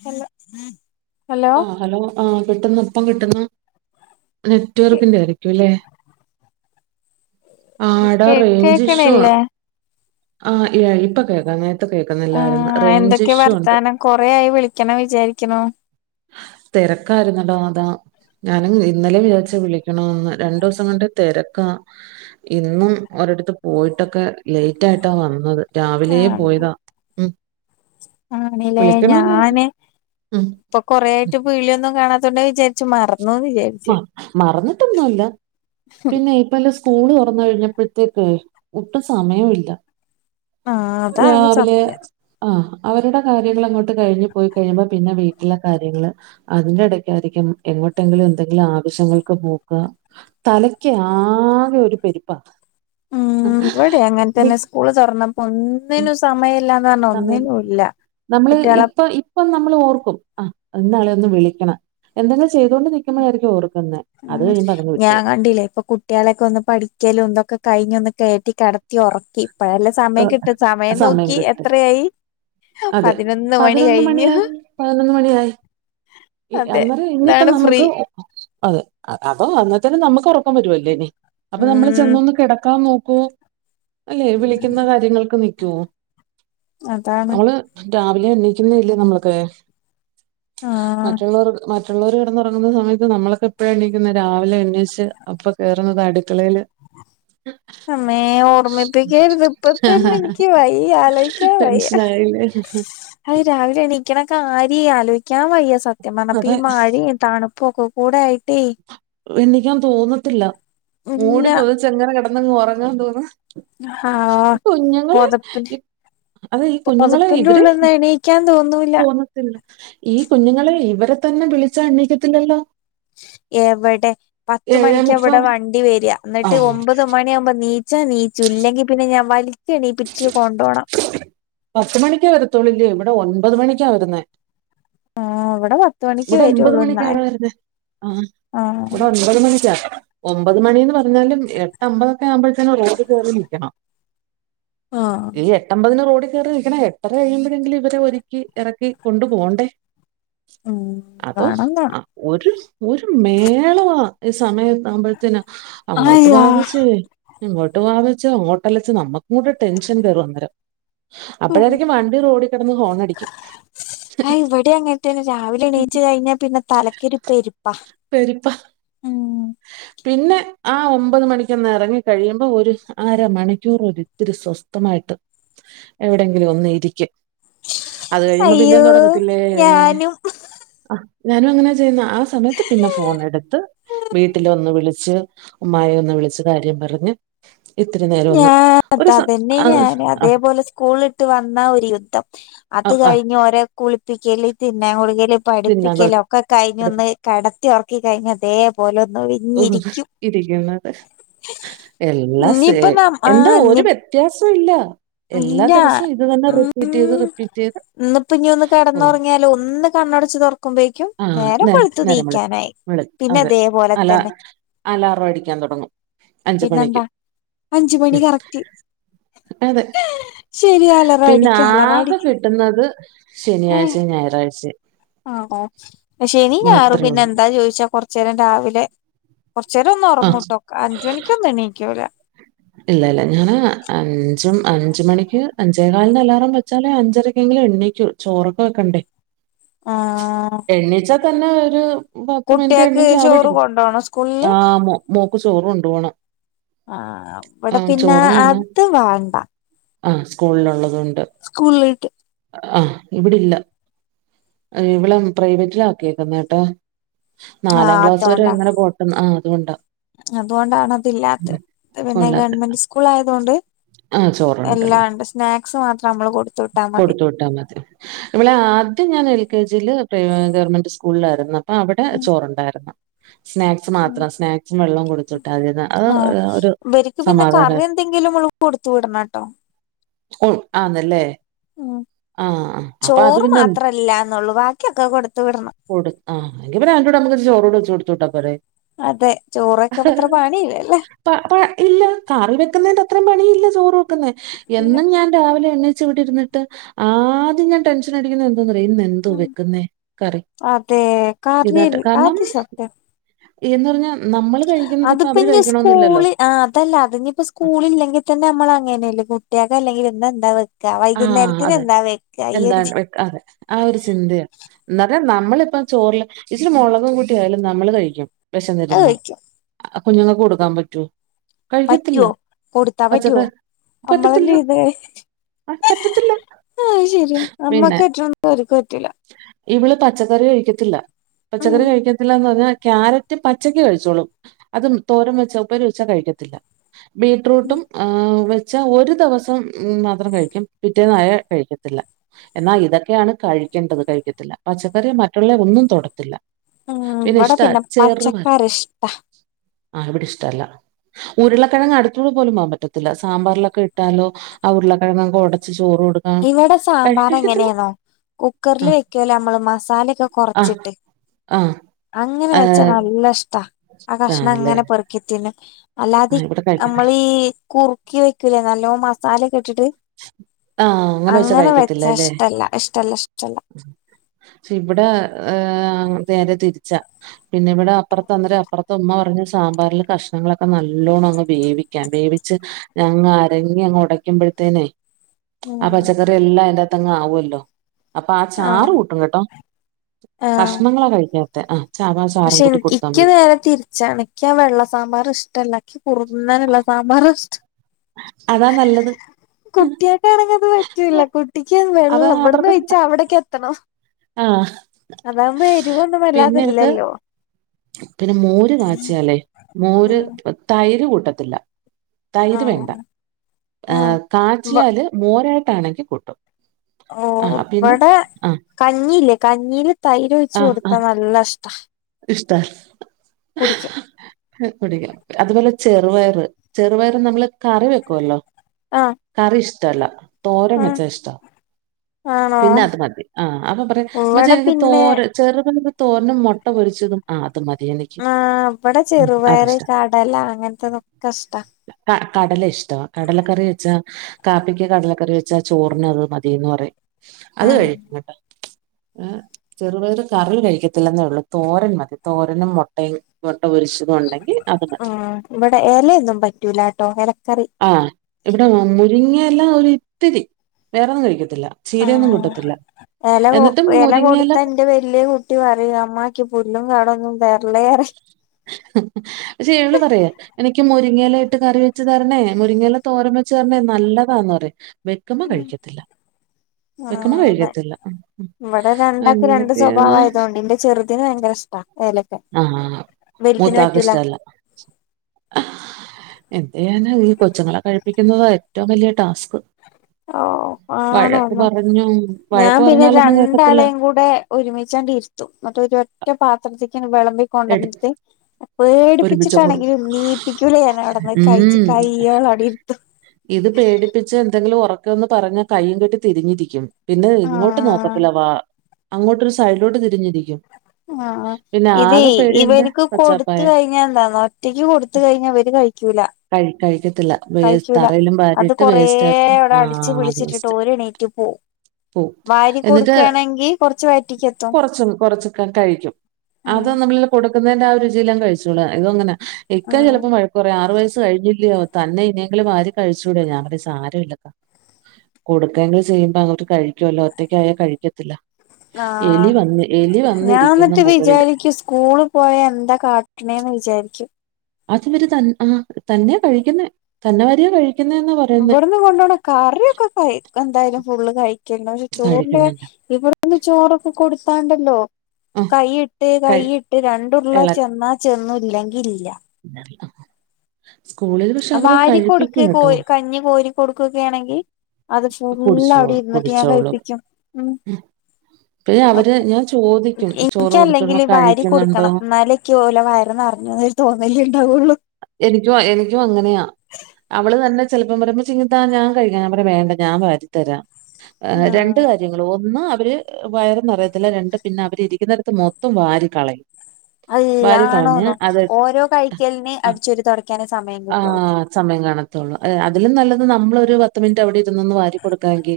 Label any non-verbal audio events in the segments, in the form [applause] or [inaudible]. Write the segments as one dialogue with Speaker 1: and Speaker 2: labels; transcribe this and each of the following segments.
Speaker 1: Hello hello
Speaker 2: ആഹ് hello ആഹ് കിട്ടുന്നപ്പം കിട്ടുന്ന നെറ്റ് വർക്കിന്റെ ആയിരിക്കും ല്ലേ. ആടാ
Speaker 1: കേ
Speaker 2: റെയ്ഞ്ച് ഇഷ്യൂ
Speaker 1: കേക്കണില്ലേ
Speaker 2: ആഹ് എ ഇപ്പ കേക്കാം നേർത്തെ കേക്കുന്നില്ലായിരുന്നു റേഞ്ച് ഇഷൂ ഉണ്ട്.
Speaker 1: കൊറെയായി വിളിക്കണം വിചാരിക്കുന്നു
Speaker 2: തെരക്കായിരുന്നടാ അതാ ഞാൻ ഇന്നലെ വിജാർച്ചു വിളിക്കണന്ന് രണ്ടു ദിസം കൊണ്ട് തെരക്കാ ഇന്നും ഒരിട്ത്ത് പോയിട്ടൊക്കെ ലെയ്റ്റ് ആയിട്ടാ വന്നത് രാവിലെ പോയതാ ഉം
Speaker 1: ആണ്ല്ലേ
Speaker 2: വിളിക്കണന്ന്
Speaker 1: ഞാന്
Speaker 2: ഉം
Speaker 1: ഇപ്പൊ കൊറേ ആയിട്ട് വീളിയൊന്നും കാണാത്തോണ്ട് ഞാൻ വിചാരിച്ചു മറന്നുന്ന് വിചാർ
Speaker 2: ഹ മറന്നിട്ടൊന്നുല്ല. പിന്നെ ഇപ്പല്ലെ സ്കൂള് തുറന്നു കഴിഞ്ഞപ്പളത്തേക്ക് ഒട്ടും സമയം ഇല്ല.
Speaker 1: ആഹ് അതാണ്
Speaker 2: രാവിലെ
Speaker 1: സത്യം
Speaker 2: ആഹ് അവരുടെ കാര്യങ്ങൾ അങ്ങോട്ട് കഴിഞ്ഞ് പോയി കഴിയുമ്പോ പിന്നെ വീട്ടിലെ കാര്യങ്ങള് അതിന്റെ ഇടയ്ക്കായിയിരിക്കും എങ്ങോട്ടെങ്കിലും എന്ത ങ്കിലും ആവശ്യങ്ങൾക്ക് പോക തലക്ക് ആകെ ഒരു പെരുപ്പാ
Speaker 1: ഉം ഇവിടെ
Speaker 2: വി
Speaker 1: അങ്ങൻതന്നെ സ്കൂള് തുറന്നപ്പോ
Speaker 2: ഉം
Speaker 1: ഒന്നിനും സമയ ല്യന്ന് പർഞ്ഞ
Speaker 2: സമയം
Speaker 1: ഒന്നിനും ഇല്ല കുട്ടിയാളെ
Speaker 2: അപ്പൊ നമ്മൾ ഓർക്കും ആഹ് എന്തായാലും ഒന്ന് വിളിക്കണം എന്തെങ്കിലും ചെയ്തൊണ്ട് നിക്കുമ്പോഴായിരിക്കും ഓർക്കുന്നെ.. അത്
Speaker 1: ഉം
Speaker 2: കഴിയുമ്പോ അതങ്ങ് വിട്ടു
Speaker 1: ഞാൻ കണ്ടില്ലേ ഇപ്പൊ കു കുട്ടിയാളൊക്കെ ഒന്ന് പഠിക്കലും ന്തൊക്കെ കഴിഞ്ഞ് ഒന്ന് ക്കെയറ്റി ക്കെടത്തി ഒറ ക്കി ഇപ്പഴെല്ലെ സമയം
Speaker 2: പോവും
Speaker 1: കിട്ടു സമയം നോക്കി എത്രയായി
Speaker 2: അതെ പതിനൊന്ന് മണി പതിനൊന്ന് മണിയായി.. ഇ
Speaker 1: അതെ
Speaker 2: അവര് ഇഞ്ഞിപ്പ
Speaker 1: അതാണ് ഫ്രീ
Speaker 2: നമ്മക്ക് ഒ അതെ അ അപ്പ അന്നത്തേരം നമുക്ക് ഒറക്കം വരുവല്ലേനി അപ്പൊ നമ്മള്
Speaker 1: ഉം
Speaker 2: ചെന്നൊന്ന് കെടക്കാൻ നോക്കൂ അല്ലെ വിളിക്കുന്ന കാര്യങ്ങൾക്ക് നിക്കോ
Speaker 1: അതാണ്
Speaker 2: നമ്മള് രാവിലെ എണിക്കുന്നതല്ലേ നമ്മളെക്കെ
Speaker 1: ആഹ്
Speaker 2: മറ്റുള്ളവർ മറ്റുള്ളോർ കെടന്നൊറുങ്ങുന്ന സമയത്ത് നമ്മളൊക്കെ എപ്പോഴാ എണ്ണീക്കുന്നത് രാവിലെ എണ്ണീച്ച് അപ്പ കയറുന്നതാ അടു അടുക്കളേല്ല്
Speaker 1: അമ്മേ ഓർമ്മിപ്പിക്കരുത് ഇപ്പ തന്നെ എനിക്ക് വയ്യ ആലോയ്ക്കാൻ വയ്യ.
Speaker 2: [unintelligible]
Speaker 1: അഹ് രാവിലെ എണീക്ക്ണ കാര്യേ ആലോയ്ക്കാൻ വയ്യ സത്യം പറഞ്ഞപ്പ ഈ
Speaker 2: അതെ
Speaker 1: മഴിം തണു പുക കൂടെ ആയിട്ടേ
Speaker 2: എണീക്കാൻ തോന്നത്തില്ല മൂടി
Speaker 1: ഇല്ല
Speaker 2: പൊതച്ചങ്ങനെ കെടന്നങ്ങ് ഒറങ്ങാൻ തോന്ന
Speaker 1: ആഹ്
Speaker 2: കുഞ്ഞുങ്ങള്
Speaker 1: പൊതപ്പിന്
Speaker 2: ഇ അത ഈ കുഞ്ഞുങ്ങള്
Speaker 1: പൊതപ്പിന്റെ
Speaker 2: ഇവര്
Speaker 1: ഉള്ളിന്ന് എണീക്കാൻ തോന്നൂല
Speaker 2: തോന്നും ഈ കുഞ്ഞുങ്ങളെ ഇവരെ തന്നെ വിളിച്ചാ എണീക്കത്തില്ലല്ലോ
Speaker 1: എവടെ പത്ത്
Speaker 2: ഏഴേ
Speaker 1: മണിക്ക ഇവടെ
Speaker 2: മുക്കാല്
Speaker 1: വണ്ടി വര
Speaker 2: ആ
Speaker 1: ന്നട്ട് ഒമ്പത് മണിയാവുമ്പ നീ ച്ച നീച്ചു ഇല്ലെങ്കി പിന്നെ ഞാൻ വലിച്ച് എണിപ്പിച്ചു കൊണ്ടോണം
Speaker 2: പത്ത് മണിക്കേ വരത്തോള്ളൂ ല്ലെ ഇവടെ ഒൻപത് മണിക്കാ വരുന്നേ
Speaker 1: ആ ഇവടെ പ
Speaker 2: ഇവടെ ഒൻപത് മണിക്കാടാ വരുന്നേ ആ
Speaker 1: ആഹ്
Speaker 2: ഇവടെ ഒൻപത് മണിക്കാ ഒമ്പത് മണീന്ന് പർഞ്ഞാലും എട്ട് അമ്പതൊക്കെ ആവുമ്പഴത്തേനും റോഡ് കേറി നിക്കണം
Speaker 1: ആഹ്
Speaker 2: [unintelligible] എട്ടമ്പതിന് റോഡി കെറി നിക്കണേ എട്ടര കഴിയുമ്പോഴെങ്കിലും ഇവരെ ഒരുക്കി എറക്കി കൊണ്ടു പോണ്ടേ
Speaker 1: ഉം
Speaker 2: അതോ
Speaker 1: വേണം കാണാൻ
Speaker 2: ആ ഒരു ഒരു മേളവാ ഈ സമയ ആവുമ്പോഴത്തേന് അങ്ങോട്ട്
Speaker 1: അയ്യാ
Speaker 2: വാവച്ചേ ഇങ്ങോട്ട് വാവചോ അങ്ങോട്ടലച്ച് നമ്മക്കും കൂടെ ടെൻഷൻ കേറും അന്നേരം
Speaker 1: ഉം
Speaker 2: അപ്പഴായിരിക്കും വണ്ടി റോഡി കെടന്ന് ഹോണടിക്ക
Speaker 1: ആഹ് [unintelligible] രാവിലെ എണീച് കഴിഞ്ഞാ പിന്നെ തലക്കെരു പെര്പ്പാ
Speaker 2: പെരുപ്പ
Speaker 1: ഉം
Speaker 2: പിന്നെ ആ ഒമ്പത് മണിക്കൊന്ന് എറങ്ങി കഴിയുമ്പോ ഒരു അര മണിക്കൂറ് ഒര് ഒരു സ്വസ്ഥമായിട്ട് എവിടെങ്കിലു ഒന്ന് ഇരിക്കും അത് കഴിയുമ്പ പിന്നേം
Speaker 1: അയ്യോ
Speaker 2: തൊടങ്ങത്തില്ലേ
Speaker 1: ഞാനും
Speaker 2: അഹ് ഞാനും അങ്ങനെ ചെയ്യുന്ന ആ സമയത്ത് പിന്നെ ഫോണ് എട്ത്ത് വീട്ടില് ഒന്ന് വിളിച്ച് ഉമ്മായി ഒന്ന് വിളിച്ച് കാര്യം പറഞ്ഞ് ഇത്തിരി നേരം ഒന്ന്
Speaker 1: ഞാ
Speaker 2: ഒരു സ
Speaker 1: അതന്നെ
Speaker 2: ആ,
Speaker 1: ഞാന്
Speaker 2: ആ,
Speaker 1: അതേപോലെ സ്കൂള്ട്ട് വന്ന ഒരു യുദ്ധം
Speaker 2: ആ,
Speaker 1: അത്
Speaker 2: ആ,
Speaker 1: കഴിഞ് ഓരെ കുളിപ്പിക്കല് തിന്നാൻ കൊടുക്കല്
Speaker 2: തിന്നാൻ
Speaker 1: പഠിപ്പിക്കല്
Speaker 2: കൊടു-
Speaker 1: ഒക്ക കഴിഞ്
Speaker 2: കൊടു-
Speaker 1: ഒന്ന് കടത്തി ഒർക്കി കഴിഞ്ഞ ദേ ബോലൊന്നോവി
Speaker 2: ഒഹ് ഇരിക്കുന്നത് എല്ലാം സെ
Speaker 1: ഇനിയിപ്പ ന
Speaker 2: എന്ദോ
Speaker 1: ആഹ്
Speaker 2: ഒരു
Speaker 1: ഇനി
Speaker 2: വ്യത്യാസ ഇല്ല എല്ലാ
Speaker 1: ഇല്ല
Speaker 2: ദെവസും ഇത് തന്നെ റിപ്പീറ്റ് ചെയ്ത് റിപ്പീറ്റ് ചെയ്ത്
Speaker 1: ഇന്ന്പ്പഞ്ഞി ഒന്ന്
Speaker 2: പോകുന്നു
Speaker 1: കെടന്നോറങ്ങിയാലോ ഒന്ന് കണ്ണടച്ച് തൊർക്കുമ്പഴേക്കും
Speaker 2: ആ
Speaker 1: നേരം വെളുത്തു
Speaker 2: നേരം വിളി
Speaker 1: നീക്കാനായി
Speaker 2: വിളി
Speaker 1: പിന്നെ
Speaker 2: അതെ
Speaker 1: അതേപോലെ
Speaker 2: അലാ
Speaker 1: തന്നെ
Speaker 2: അലാറം അടിക്കാൻ തൊടങ്ങും അഞ്ച് മണിക്ക്
Speaker 1: പിന്നെന്താ അഞ്ച് മണി കറക്റ്റ്
Speaker 2: അതെ
Speaker 1: ശരി അലറ
Speaker 2: പിന്നെ
Speaker 1: അടിക്ക് അലറ
Speaker 2: ആക
Speaker 1: അടിക്ക്
Speaker 2: കിട്ടുന്നത് ശനിയാഴ്ചെ ഞായറാഴ്ചെ
Speaker 1: ആ ശനിം ഞായറും
Speaker 2: മാത്രമേ
Speaker 1: പിന്നെ
Speaker 2: ഉള്ളൂ
Speaker 1: എന്താ ചോയിച്ചാ കൊർചെരം രാവിലെ കോർച്ചെരം ഒന്ന്
Speaker 2: ആ
Speaker 1: ഒർങ്ങു ട്ടോ അഞ്ചു മണിക്കൊന്നും എണീക്കൂല
Speaker 2: ഇല്ല ഇല്ല ഞാന് അഞ്ചും അഞ്ച് മണിക്ക് അഞ്ചേ കാൽന് അലാറം വെച്ചാല് അഞ്ചരക്കെങ്കിലും എണീക്കൂ ചോറൊക്ക വെക്കണ്ടേ
Speaker 1: ആഹ്
Speaker 2: എണീച്ചാ തന്നെ ഒരു പത്ത് മിനിറ്റ്
Speaker 1: കുട്ടികൾക്ക്
Speaker 2: എണീറ്റ്
Speaker 1: ചോറ്
Speaker 2: അവിടിരിക്കും
Speaker 1: കൊണ്ടോണോ സ്കൂളില്
Speaker 2: ആ മൊ മോക്ക് ചോറ് കൊണ്ടു പോണം
Speaker 1: ആ ഇവടെ പിന്നെ
Speaker 2: വേണം
Speaker 1: അത് വാണ്ട
Speaker 2: ആ സ്കൂൾല് ഉള്ളത് കൊണ്ട്
Speaker 1: സ്കൂൾലിണ്ട്
Speaker 2: ആഹ് ഇവിടില്ല ഇവളെ പ്രൈവറ്റിലാ ആക്കിയേക്കുന്നേ ട്ടോ
Speaker 1: ആഹ്
Speaker 2: നാലാം ക്ലാസ്സ് വരെ
Speaker 1: അതോണ്ടാ
Speaker 2: അങ്ങനെ പോട്ട് ആ അതുകൊണ്ടാ
Speaker 1: അതുകൊണ്ടാണ് അതില്ലാത്തെ പിന്നെ
Speaker 2: കൊല്ലാത്ത
Speaker 1: ഗവൺമെന്റ് സ്കൂള ആയതു കൊണ്ട്
Speaker 2: ആ ചോറ്
Speaker 1: എല്ലാ ഉണ്ട് സ്നാക്സ് മാത്രം നമ്മള് കൊടുത്തുവിട്ടാ മതി.
Speaker 2: കൊടുത്തു വിട്ടാ മതി ഇവിളെ ആദ്യം ഞാൻ എൽ കെ ജിയില് പ്ര ഗവൺമെന്റ് സ്കൂളിലായിരുന്നു. അപ്പൊ അവിടെ
Speaker 1: ഉം
Speaker 2: ചോറുണ്ടായിരുന്നു. സ്നാക്സ് മാത്രം സ്നാക്സും വെള്ളവും കൊടുത്ത്. വിട്ട മ
Speaker 1: ആ വരിക്ക് പിന്നെ കറി എന്തെങ്കിലും ഉ കൊടുത്തു വിടണംട്ടോ
Speaker 2: ഉം ആന്നല്ലേ
Speaker 1: ഉ
Speaker 2: ആ ആ. അപ്പൊ അത്
Speaker 1: ചോറ്
Speaker 2: പിന്നെ ഉണ്ട്.
Speaker 1: മാത്രല്ലന്നുള്ളു ബാക്കിയൊക്കെ കൊടുത്ത് വിടണം.
Speaker 2: കൊ ആ എ ആടെ നമക്ക് ചോറുട് വെച്ച് കൊടുത്ത് വിട്ടാ പോരെ.
Speaker 1: അതെ ചോറൊക്കെൻ ഇത്ര പണിഇല്ലല്ലേ.
Speaker 2: ഇല്ല കാറി വെക്കുന്നതിന്റെ അത്രയും പണിയില്ല ചോറ് വെക്കുന്ന എന്നും ഞാൻ രാവിലെ എണോച്ച് ഇവി ഇരുന്നട്ട് ആദ്യം ഞാൻ ടെൻഷൻ അടിക്കുന്നത് എന്തോന് അറോ തു
Speaker 1: ഉം
Speaker 2: വെക്കുന്ന കറി
Speaker 1: അതെ കറി
Speaker 2: ഇതാട കാരണം.
Speaker 1: അത് സത്യം
Speaker 2: ന്ന് പറഞ്ഞാ നമ്മള് കഴിക്കുന്നതിപ്പൊ അവര് കഴിക്കണന്നില്ലല്ലോ.
Speaker 1: ആ്തല്ല അത്നി ഇപ്പോ സ്കൂള ഇില്ലെങ്കിൽ തന്നെ നമ്മൾ അങ്ങനെല്ലേ കുട്ടികകെ അല്ലെങ്കിൽ ഇന്ത എന്താ വ
Speaker 2: ആ അതെ
Speaker 1: വൈകുന്നേരത്തിന് എന്താ വെക്ക ഇയ്യ്‌
Speaker 2: എന്താണ് അതെ ആ ഒരു ചിന്തയാണ് എ പറ നമ്മളിപ്പം ചോറില് ഇച്ചരി മുളകും കുട്ടിയ ആയാലും നമ്മൾ കഴിക്കും.
Speaker 1: അത്
Speaker 2: വിശന്നിരുന്ന
Speaker 1: വെക്കും.
Speaker 2: കുഞ്ഞുങ്ങക്ക് കൊടുക്കാൻ പറ്റൂ
Speaker 1: പറ്റുവോ കൊടുത്താ പറ്റുവോ നമ്മള
Speaker 2: പറ്റത്തില്ല
Speaker 1: എ ഇത്
Speaker 2: ആ, പറ്റത്തില്ല
Speaker 1: ആഹ ശരി
Speaker 2: പിന്നെ
Speaker 1: അമ്മക്കറ്റൊന്നും വക്കരക് പറ്റു ല്ല.
Speaker 2: ഇവള് പച്ചക്കറി കഴിക്കത്തില്ല
Speaker 1: ഉം
Speaker 2: പച്ചക്കറി കഴിക്കത്തില്ലന്ന് പറഞ്ഞാൽ. കക്യാരറ്റ് പച്ചക്ക് കഴിച്ചോളും അതും തോരം വെച്ചാ ഉപ്പരി വെച്ചാ കഴിക്കത്തില്ല. ബീറ്റ്റൂട്ടും ആ ചച്ചാ ഒരു ദിവസം ഉ മാത്രം കഴിക്കും പിറ്റേ നായ കഴിക്കത്തില്ല. എന്നാ ഇതൊക്കെയാണ് കഴിക്കേണ്ടത് കഴിക്കത്തില്ല. പച്ചക്കറി മറ്റുള്ള ഒന്നും തോടത്തില്ല.
Speaker 1: ഉം
Speaker 2: പിന്നെ
Speaker 1: ഇവിടെ
Speaker 2: ഇഷ്ട ചേർ വര
Speaker 1: പച്ചക്കറി ഇഷ്ടാ
Speaker 2: ആ ഇവിടെ ഇഷ്ടല്ല. ഉരുളക്കിഴങ് അടുത്തൂള്ള പോലും പോകാൻ പറ്റത്തില്ല. സാമ്പാറിലൊക്കെ ഇട്ടാലോ ആ ഉരുളക്കിഴങ്ങങ് ഉടച്ച് ചോറ് കൊടുക്കും.
Speaker 1: ഇവിടെ സാമ്പാർ എങ്ങനെയാണോ കുക്കറിൽ വെക്കുവല്ലോ നമ്മള്. മസാലയൊക്കെ കുറച്ചിട്ട്.
Speaker 2: ആ
Speaker 1: അങ്ങനെ വെച്ചാ നല്ല ഇഷ്ടാ ആ കഷണം
Speaker 2: ആണല്ലേ
Speaker 1: അങ്ങനെ പൊറുക്കിത്തിനും. അല്ലാതെ
Speaker 2: ആഹ് ഇവിടെ കഴിക്കത്തില്ല
Speaker 1: നമ്മളീ കുറുക്കി വെക്കൂലേ നല്ലോ മസാലക്കെ ഇട്ടിട്ട്.
Speaker 2: ആഹ് വെച്ചാ
Speaker 1: അങ്ങനെ വെച്ച
Speaker 2: കഴിക്കത്തില്ല അല്ലേ
Speaker 1: ഇഷ്ടല്ല ഇഷ്ടല്ല ഇഷ്ടല്ല.
Speaker 2: ഇവിടെ ഹോ നേരെ തിരിച്ചാ. പിന്നെ ഇവിടെ അപ്പുറത്ത് അന്നേം അപ്പുറത്ത് ഉമ്മ പറഞ്ഞഞ് സാമ്പാറൽ കഷ്ങ്ങളൊക്കെ നല്ല നല്ലോണം അങ്ങ് വേവിക്കാൻ വേവിച്ച് ഞങ്ങ് അരങ്ങി അങ്ങ് ഉടയ്ക്കുമ്പോഴത്തേനേ ആ
Speaker 1: ഉം
Speaker 2: പച്ചക്കറി എല്ലാം എറത്ത്ങ് ആവുമല്ലോ? അപ്പൊ ആ ചാറ്
Speaker 1: ആഹ്
Speaker 2: കൂട്ടും കേട്ടോ
Speaker 1: ആഹ്
Speaker 2: കഷ്ണങ്ങളാ കഴിക്കാത്ത ആ ചാ ചാറും
Speaker 1: പക്ഷെ
Speaker 2: കൂട്ടി
Speaker 1: എനിക്ക്
Speaker 2: കൊടുത്താൽ
Speaker 1: ഇക്ക്
Speaker 2: മതി
Speaker 1: നേരെ തിരിച്ചാണ്. ഇക് ആവെള്ള സാമ്പാർ ഇഷ്ടമല്ലാ ഇക്ക് കുറുന്നാനുള്ള സാമ്പാർ ഇഷ്ടം.
Speaker 2: അതാ നല്ലത്.
Speaker 1: കുട്ടിയക്കൊണെങ്കിൽ അത് പറ്റൂല്ല കുട്ടിക്ക് അത് വെള്ളം എവിടന്ന് കഴിച്ച അവിടേക്ക് എത്തണം
Speaker 2: ആ
Speaker 1: അതാവുപോ എരുവൊന്നും.
Speaker 2: പിന്നെ എടുത്ത്
Speaker 1: മല്ലാതൊഇല്ലല്ലോ.
Speaker 2: പിന്നെ മോര് കാച്ചിയാലേ മോര്
Speaker 1: ഉം
Speaker 2: തൈര് കൂട്ടത്തില്ല. തൈര് വേണ്ട.
Speaker 1: ആഹ് ആഹ്
Speaker 2: ഏർ
Speaker 1: ഇവ
Speaker 2: കാച്ചിയാല് മോരായിട്ടാണെങ്കിൽ കൂട്ടും.
Speaker 1: ഓ
Speaker 2: ആ പിന്നെ
Speaker 1: വടെ
Speaker 2: ആ
Speaker 1: കഞ്ഞില്ലേ കഞ്ഞിയില് തൈര് ഒഴിച്ചു
Speaker 2: ആ ആ
Speaker 1: കൊടുത്താ നല്ല ഇഷ്ട
Speaker 2: ഇഷ്ട
Speaker 1: കുടിക്കും
Speaker 2: ഹെ കുടിക്കും. അതുപോലെ ചെറുപയറ് ചെറുപയർ നമ്മള് കറി വെക്കുവല്ലോ?
Speaker 1: ആഹ്
Speaker 2: കറി ഇഷ്ടല്ല തോരം
Speaker 1: ആഹ്
Speaker 2: വെച്ചാഇഷ്ടാ
Speaker 1: ആണോ
Speaker 2: പിന്നെ അത് മതി. ആഹ് അപ്പൊപറിം മ്മചേയ്
Speaker 1: ഇവിടെ
Speaker 2: എനിക്ക്
Speaker 1: പിന്നെ
Speaker 2: തോരൻ ചെറുപരിപ്പ് തോരനും മുട്ട പൊരിച്ചതും ആ അത് മതിയാനി
Speaker 1: ആഹ് ഇവടെ ചെറുപയറ് കടല അങ്ങനത്തെതൊക്കെ ഇഷ്ടാ
Speaker 2: ക കടല ഇഷ്ടാ കടല കറിവെച്ചാ കാപ്പിക്ക് കടലക്കറി വെച്ചാ ചോറിനത് മതിന്ന് പറയും. അത്
Speaker 1: ഉം
Speaker 2: കഴിക്കും കെട്ടോ എ ചെറുപയറ് കറി കഴിക്കത്തില്ലെന്നേ ഉള്ളൂ. തോരൻ മതി. തോരനും മുട്ടയും മുട്ടപൊരിച്ചതുംഉണ്ടെങ്കിൽ അത് മതി.
Speaker 1: ഇവടെ എലയൊന്നും പറ്റൂല്ലാട്ടോ എലക്കറി
Speaker 2: ആഹ് ഇവിടെ മുരിങ്ങല ഒരിത്തിരി വേറൊന്നും കഴിക്കത്തില്ല. ചീരയൊന്നും
Speaker 1: ആഹ്
Speaker 2: കൂട്ടത്തില്ല
Speaker 1: എലകൊ
Speaker 2: എന്നിട്ടും മുരിങ്ങയില
Speaker 1: എലകൊടുത്ത ൻ്റെ വല്ല്യ കു ട്ടിപറയും അമ്മാക്ക് പുല്ലും കാടൊന്നും തരല്ലേ
Speaker 2: പക്ഷെ ഇവള് പറയാ എനിക്ക് മുരിങ്ങയില ഇട്ട് കറി വെച്ചു തരണേ, മുരിങ്ങയില തോരം വെച്ചച്ച് തരണേ, നല്ലതാന്ന് പറയും. വെക്കുമ്പോ
Speaker 1: പറയും
Speaker 2: കഴിക്കത്തില്ല.
Speaker 1: ആഹ്
Speaker 2: വെക്കുമ്പോ
Speaker 1: അതെ.
Speaker 2: കഴിക്കത്തില്ല
Speaker 1: ഇവടെ രണ്ടാക്ക് രണ്ട്
Speaker 2: അങ്ങനെയൊക്കെയാ
Speaker 1: സ്വഭാവആയതൊണ്ട് ഇന്റെ ചെറ്ത് ർതിന് ഭയങ്കര ഇഷ്ട ഏല
Speaker 2: ആഹ് ഹ് ഹ മൂത്തആക്ക് ഇഷ്ടല്ല. എന്ത്ചെയ്യാനാ ഈ കൊച്ചുങ്ങളെ കഴിപ്പിക്കുന്നത ഏറ്റവും വലിയ ടാസ്ക്
Speaker 1: ഓ
Speaker 2: വഴക്ക്
Speaker 1: ആണോന്നോ
Speaker 2: പറഞ്ഞു
Speaker 1: ഞാൻ
Speaker 2: വഴക്ക്
Speaker 1: പിന്നെ
Speaker 2: പറഞ്ഞാലൊന്നും കേൾക്കത്തില്ല
Speaker 1: രണ്ടാളെയും കൂടെ ഒരുമിച്ചാണ്ട് ഇരുത്തും ന്നട്ട് ഒര് ഒറ്റ പാത്രത്തിക്ക് ആണ്ട് വിളമ്പി
Speaker 2: എടു
Speaker 1: കൊണ്ടുവന്നിട്ട്
Speaker 2: ഒരുമിച്ച് കൊടുക്കും
Speaker 1: പേടിപ്പിച്ചിട്ടാണെങ്കിലും നീപ്പിക്കൂലേ ഞാനഅവിടുന്ന് കഴിച്ച്
Speaker 2: ഉം
Speaker 1: കയ്യോള അവിട [unintelligible]
Speaker 2: ഇത് പേടി പ്പിച്ച് എന്തെങ്കിലും ഒറക്കെ ഒന്ന് പറഞ്ഞാകയ്യും കെട്ടി തിരിഞ്ഞിരിക്കും. പിന്നെ ഇങ്ങോട്ട്
Speaker 1: ആഹ്
Speaker 2: നോക്കത്തില്ല വാ അങ്ങോട്ടൊരു സൈഡിലോട്ട് തിരിഞ്ഞിരിക്കും.
Speaker 1: ആഹ്
Speaker 2: പിന്നെ ആകെ
Speaker 1: ഇതിയ്
Speaker 2: പേടി എന്റെ
Speaker 1: ഇവരിക്ക്
Speaker 2: കൊച്ചാപ്പായ
Speaker 1: കൊടുത്ത്കഴിഞ്ഞാ എന്താന്നോ ഒറ്റയ്ക്ക് കൊടുത്ത് കഴിഞ്ഞ ഇവര് കഴിക്കൂല.
Speaker 2: കഴി കഴിക്കത്തില്ല. വേസ്
Speaker 1: കഴിക്കൂല
Speaker 2: തറയിലും
Speaker 1: അത്
Speaker 2: വാരിയിട്ട്
Speaker 1: കൊറേ
Speaker 2: വേസ്റ്റ് ആക്കി
Speaker 1: അവിടെ അടിച്ച്
Speaker 2: ആഹാ
Speaker 1: പിടിച്ചിട്ടിട്ട്
Speaker 2: വേസ്റ്റ്
Speaker 1: ഓര് എണീറ്റ് പോവും
Speaker 2: പോം
Speaker 1: വാരി
Speaker 2: എന്നിട്ട്
Speaker 1: കൊടുക്കാണെങ്കി കൊറച്ച് വയറ്റിക്കെത്തും
Speaker 2: കൊറച്ച് കൊറച്ചൊക്ക കഴിക്കും.
Speaker 1: ഉം
Speaker 2: അത് നമ്മള്ല്ലേ കൊടുക്കുന്നന്റെ ആ രുചില് അങ്ങ് കഴിചോളൂ ഇത അങ്ങനാ ഇക്ക
Speaker 1: ഉം
Speaker 2: ചിലപ്പോ വഴക് ക്കപറയും ആറ് വയസ്സ് കഴിഞ്ഞില്ലയോ തന്നെ ഇനിഎങ്കിലുംവാരികഴിച്ചുടയോ ഞാൻപറിം സാരം ഇക്കാ കൊടുക്കെങ്കിലുംചെയ്യുമ്പോ അങ്ങോട്ട് കഴിക്കുല്ലോ ഒറ്റയ്ക്ക് ആയകഴിക്ക ത്തില്ല
Speaker 1: ആഹ്
Speaker 2: എലിവന്ന് എലിവന്നിരിക്കുന്ന് മുകളില്
Speaker 1: സ്കൂളിപോയ എന്താ കാട്ടണേന്ന് വിചാരിക്കും.
Speaker 2: അത് ഇവര് തൻ ആഹ് തന്നെ കഴിക്കുന്നെ തന്ന വാരിയ കഴി
Speaker 1: ഇവടുന്ന് കൊണ്ടോണ കറിയൊക്കെ കയ് എന്തായാലും ഫുള്ള് കഴിക്കണ്ട് പക്ഷെ ചോറിന്റെ
Speaker 2: കഴിക്കുന്നുണ്ട്.
Speaker 1: ഇവർ ഇവട്ന്ന് ചോറൊക്കെ കൊടുത്താണ്ടല്ലോ
Speaker 2: ആ
Speaker 1: കൈയിട്ട്
Speaker 2: കഴി
Speaker 1: കൈയിട്ട്
Speaker 2: എള
Speaker 1: രണ്ടുരുളചെന്നാ ചെന്നു ഇല്ലെങ്കി ഇല്ല.
Speaker 2: [unintelligible] സ്കൂളില് [unintelligible]
Speaker 1: വാരി കൊടുക്കെ
Speaker 2: കഴിപ്പിക്കും
Speaker 1: കോ
Speaker 2: കേട്ടോ.
Speaker 1: കഞ്ഞി കോരി കൊടുക്കൊക്കെ ആണെങ്കി അത് ഫുള്ള് അവിടെ
Speaker 2: കുടിച്ചോളും
Speaker 1: ഇരുന്നട്ട് ഞാൻ
Speaker 2: കുടിച്ചോളും.
Speaker 1: കഴിപ്പിക്കും ഉം
Speaker 2: പിന്നെ അവര്
Speaker 1: അപ്പാ
Speaker 2: ഞാൻ ചോദിക്കും ചോറ് കൊടുത്തോളുമ്പോ
Speaker 1: എനിക്കല്ലെങ്കില് വാരി
Speaker 2: കഴിക്കുന്നുണ്ടോ?
Speaker 1: കൊടുക്കണം എന്നാലെ ക്കൊലെ വയറ്നറഞ്ഞോന്ന് ഒരു തോന്നല് ഇണ്ടാവൂള്ളൂ
Speaker 2: എനിക്കും എനിക്കും അങ്ങനെയാ അവള് തന്നെ ചെലപ്പം പറയും ഉമ്മച്ചി ഇങ്ങ് താ ഞാൻ കഴിക്കാ വേണ്ട ഞാൻ പറയും വേണ്ട ഞാൻ വാരിത്തരാം ഏഹ് രണ്ട്
Speaker 1: ആഹ്
Speaker 2: കാര്യ ളും ഒന്ന് അവര് വയറ് നറയത്തില്ല രണ്ട് പിന്നെ അവര് ഇരിക്കുന്നടത്ത് മൊത്തം വാരി കളയും
Speaker 1: അഹ് ആണോന്നോ ഓരോ കഴിക്കലിന്
Speaker 2: അഹ്
Speaker 1: അടിച്ചൊരി തുടയ്ക്കാനേ സമയം കിട്ടുള്ളൂ
Speaker 2: ആഹ് സമയം കാണത്തുള്ളൂ അതിലും നല്ലത് നമ്മളൊരു പത്ത് മിനിറ്റ് അവിടെ ഇരുന്നൊന്ന് വാരി കൊടുക്കാമെങ്കി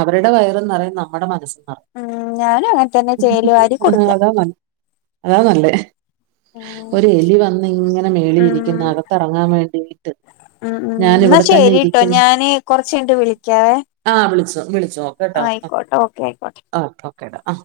Speaker 2: അവരുടെ വയറുംനിറയും നമ്മുടെ മനസ്സ് നിറയും
Speaker 1: ഉം ഞാനും അങ്ങനെ തന്നെ ചെയ്യല് വാരി കൊടുക്ക
Speaker 2: അതാ അതാ നല്ലത്
Speaker 1: ഉം
Speaker 2: ഒരു എലി വന്ന് ങ്ങനെ വെളിരിക്കുന്ന അകത്ത്റങ്ങാൻ വേണ്ടിട്ട്
Speaker 1: ആഹ് ആഹ് എന്നാ ശരിട്ടോ ഞാന് കൊറച്ചയ്ഞ്ഞിട്ട് വിളിക്കാവെ
Speaker 2: ആഹ് വിളിച്ചോ വിളിച്ചോ
Speaker 1: ആഹ് ആയിക്കോട്ടെ ഓക്കെ ആയിക്കോട്ടെ
Speaker 2: ഓക്കെ ഓക്കേടാ ആഹ്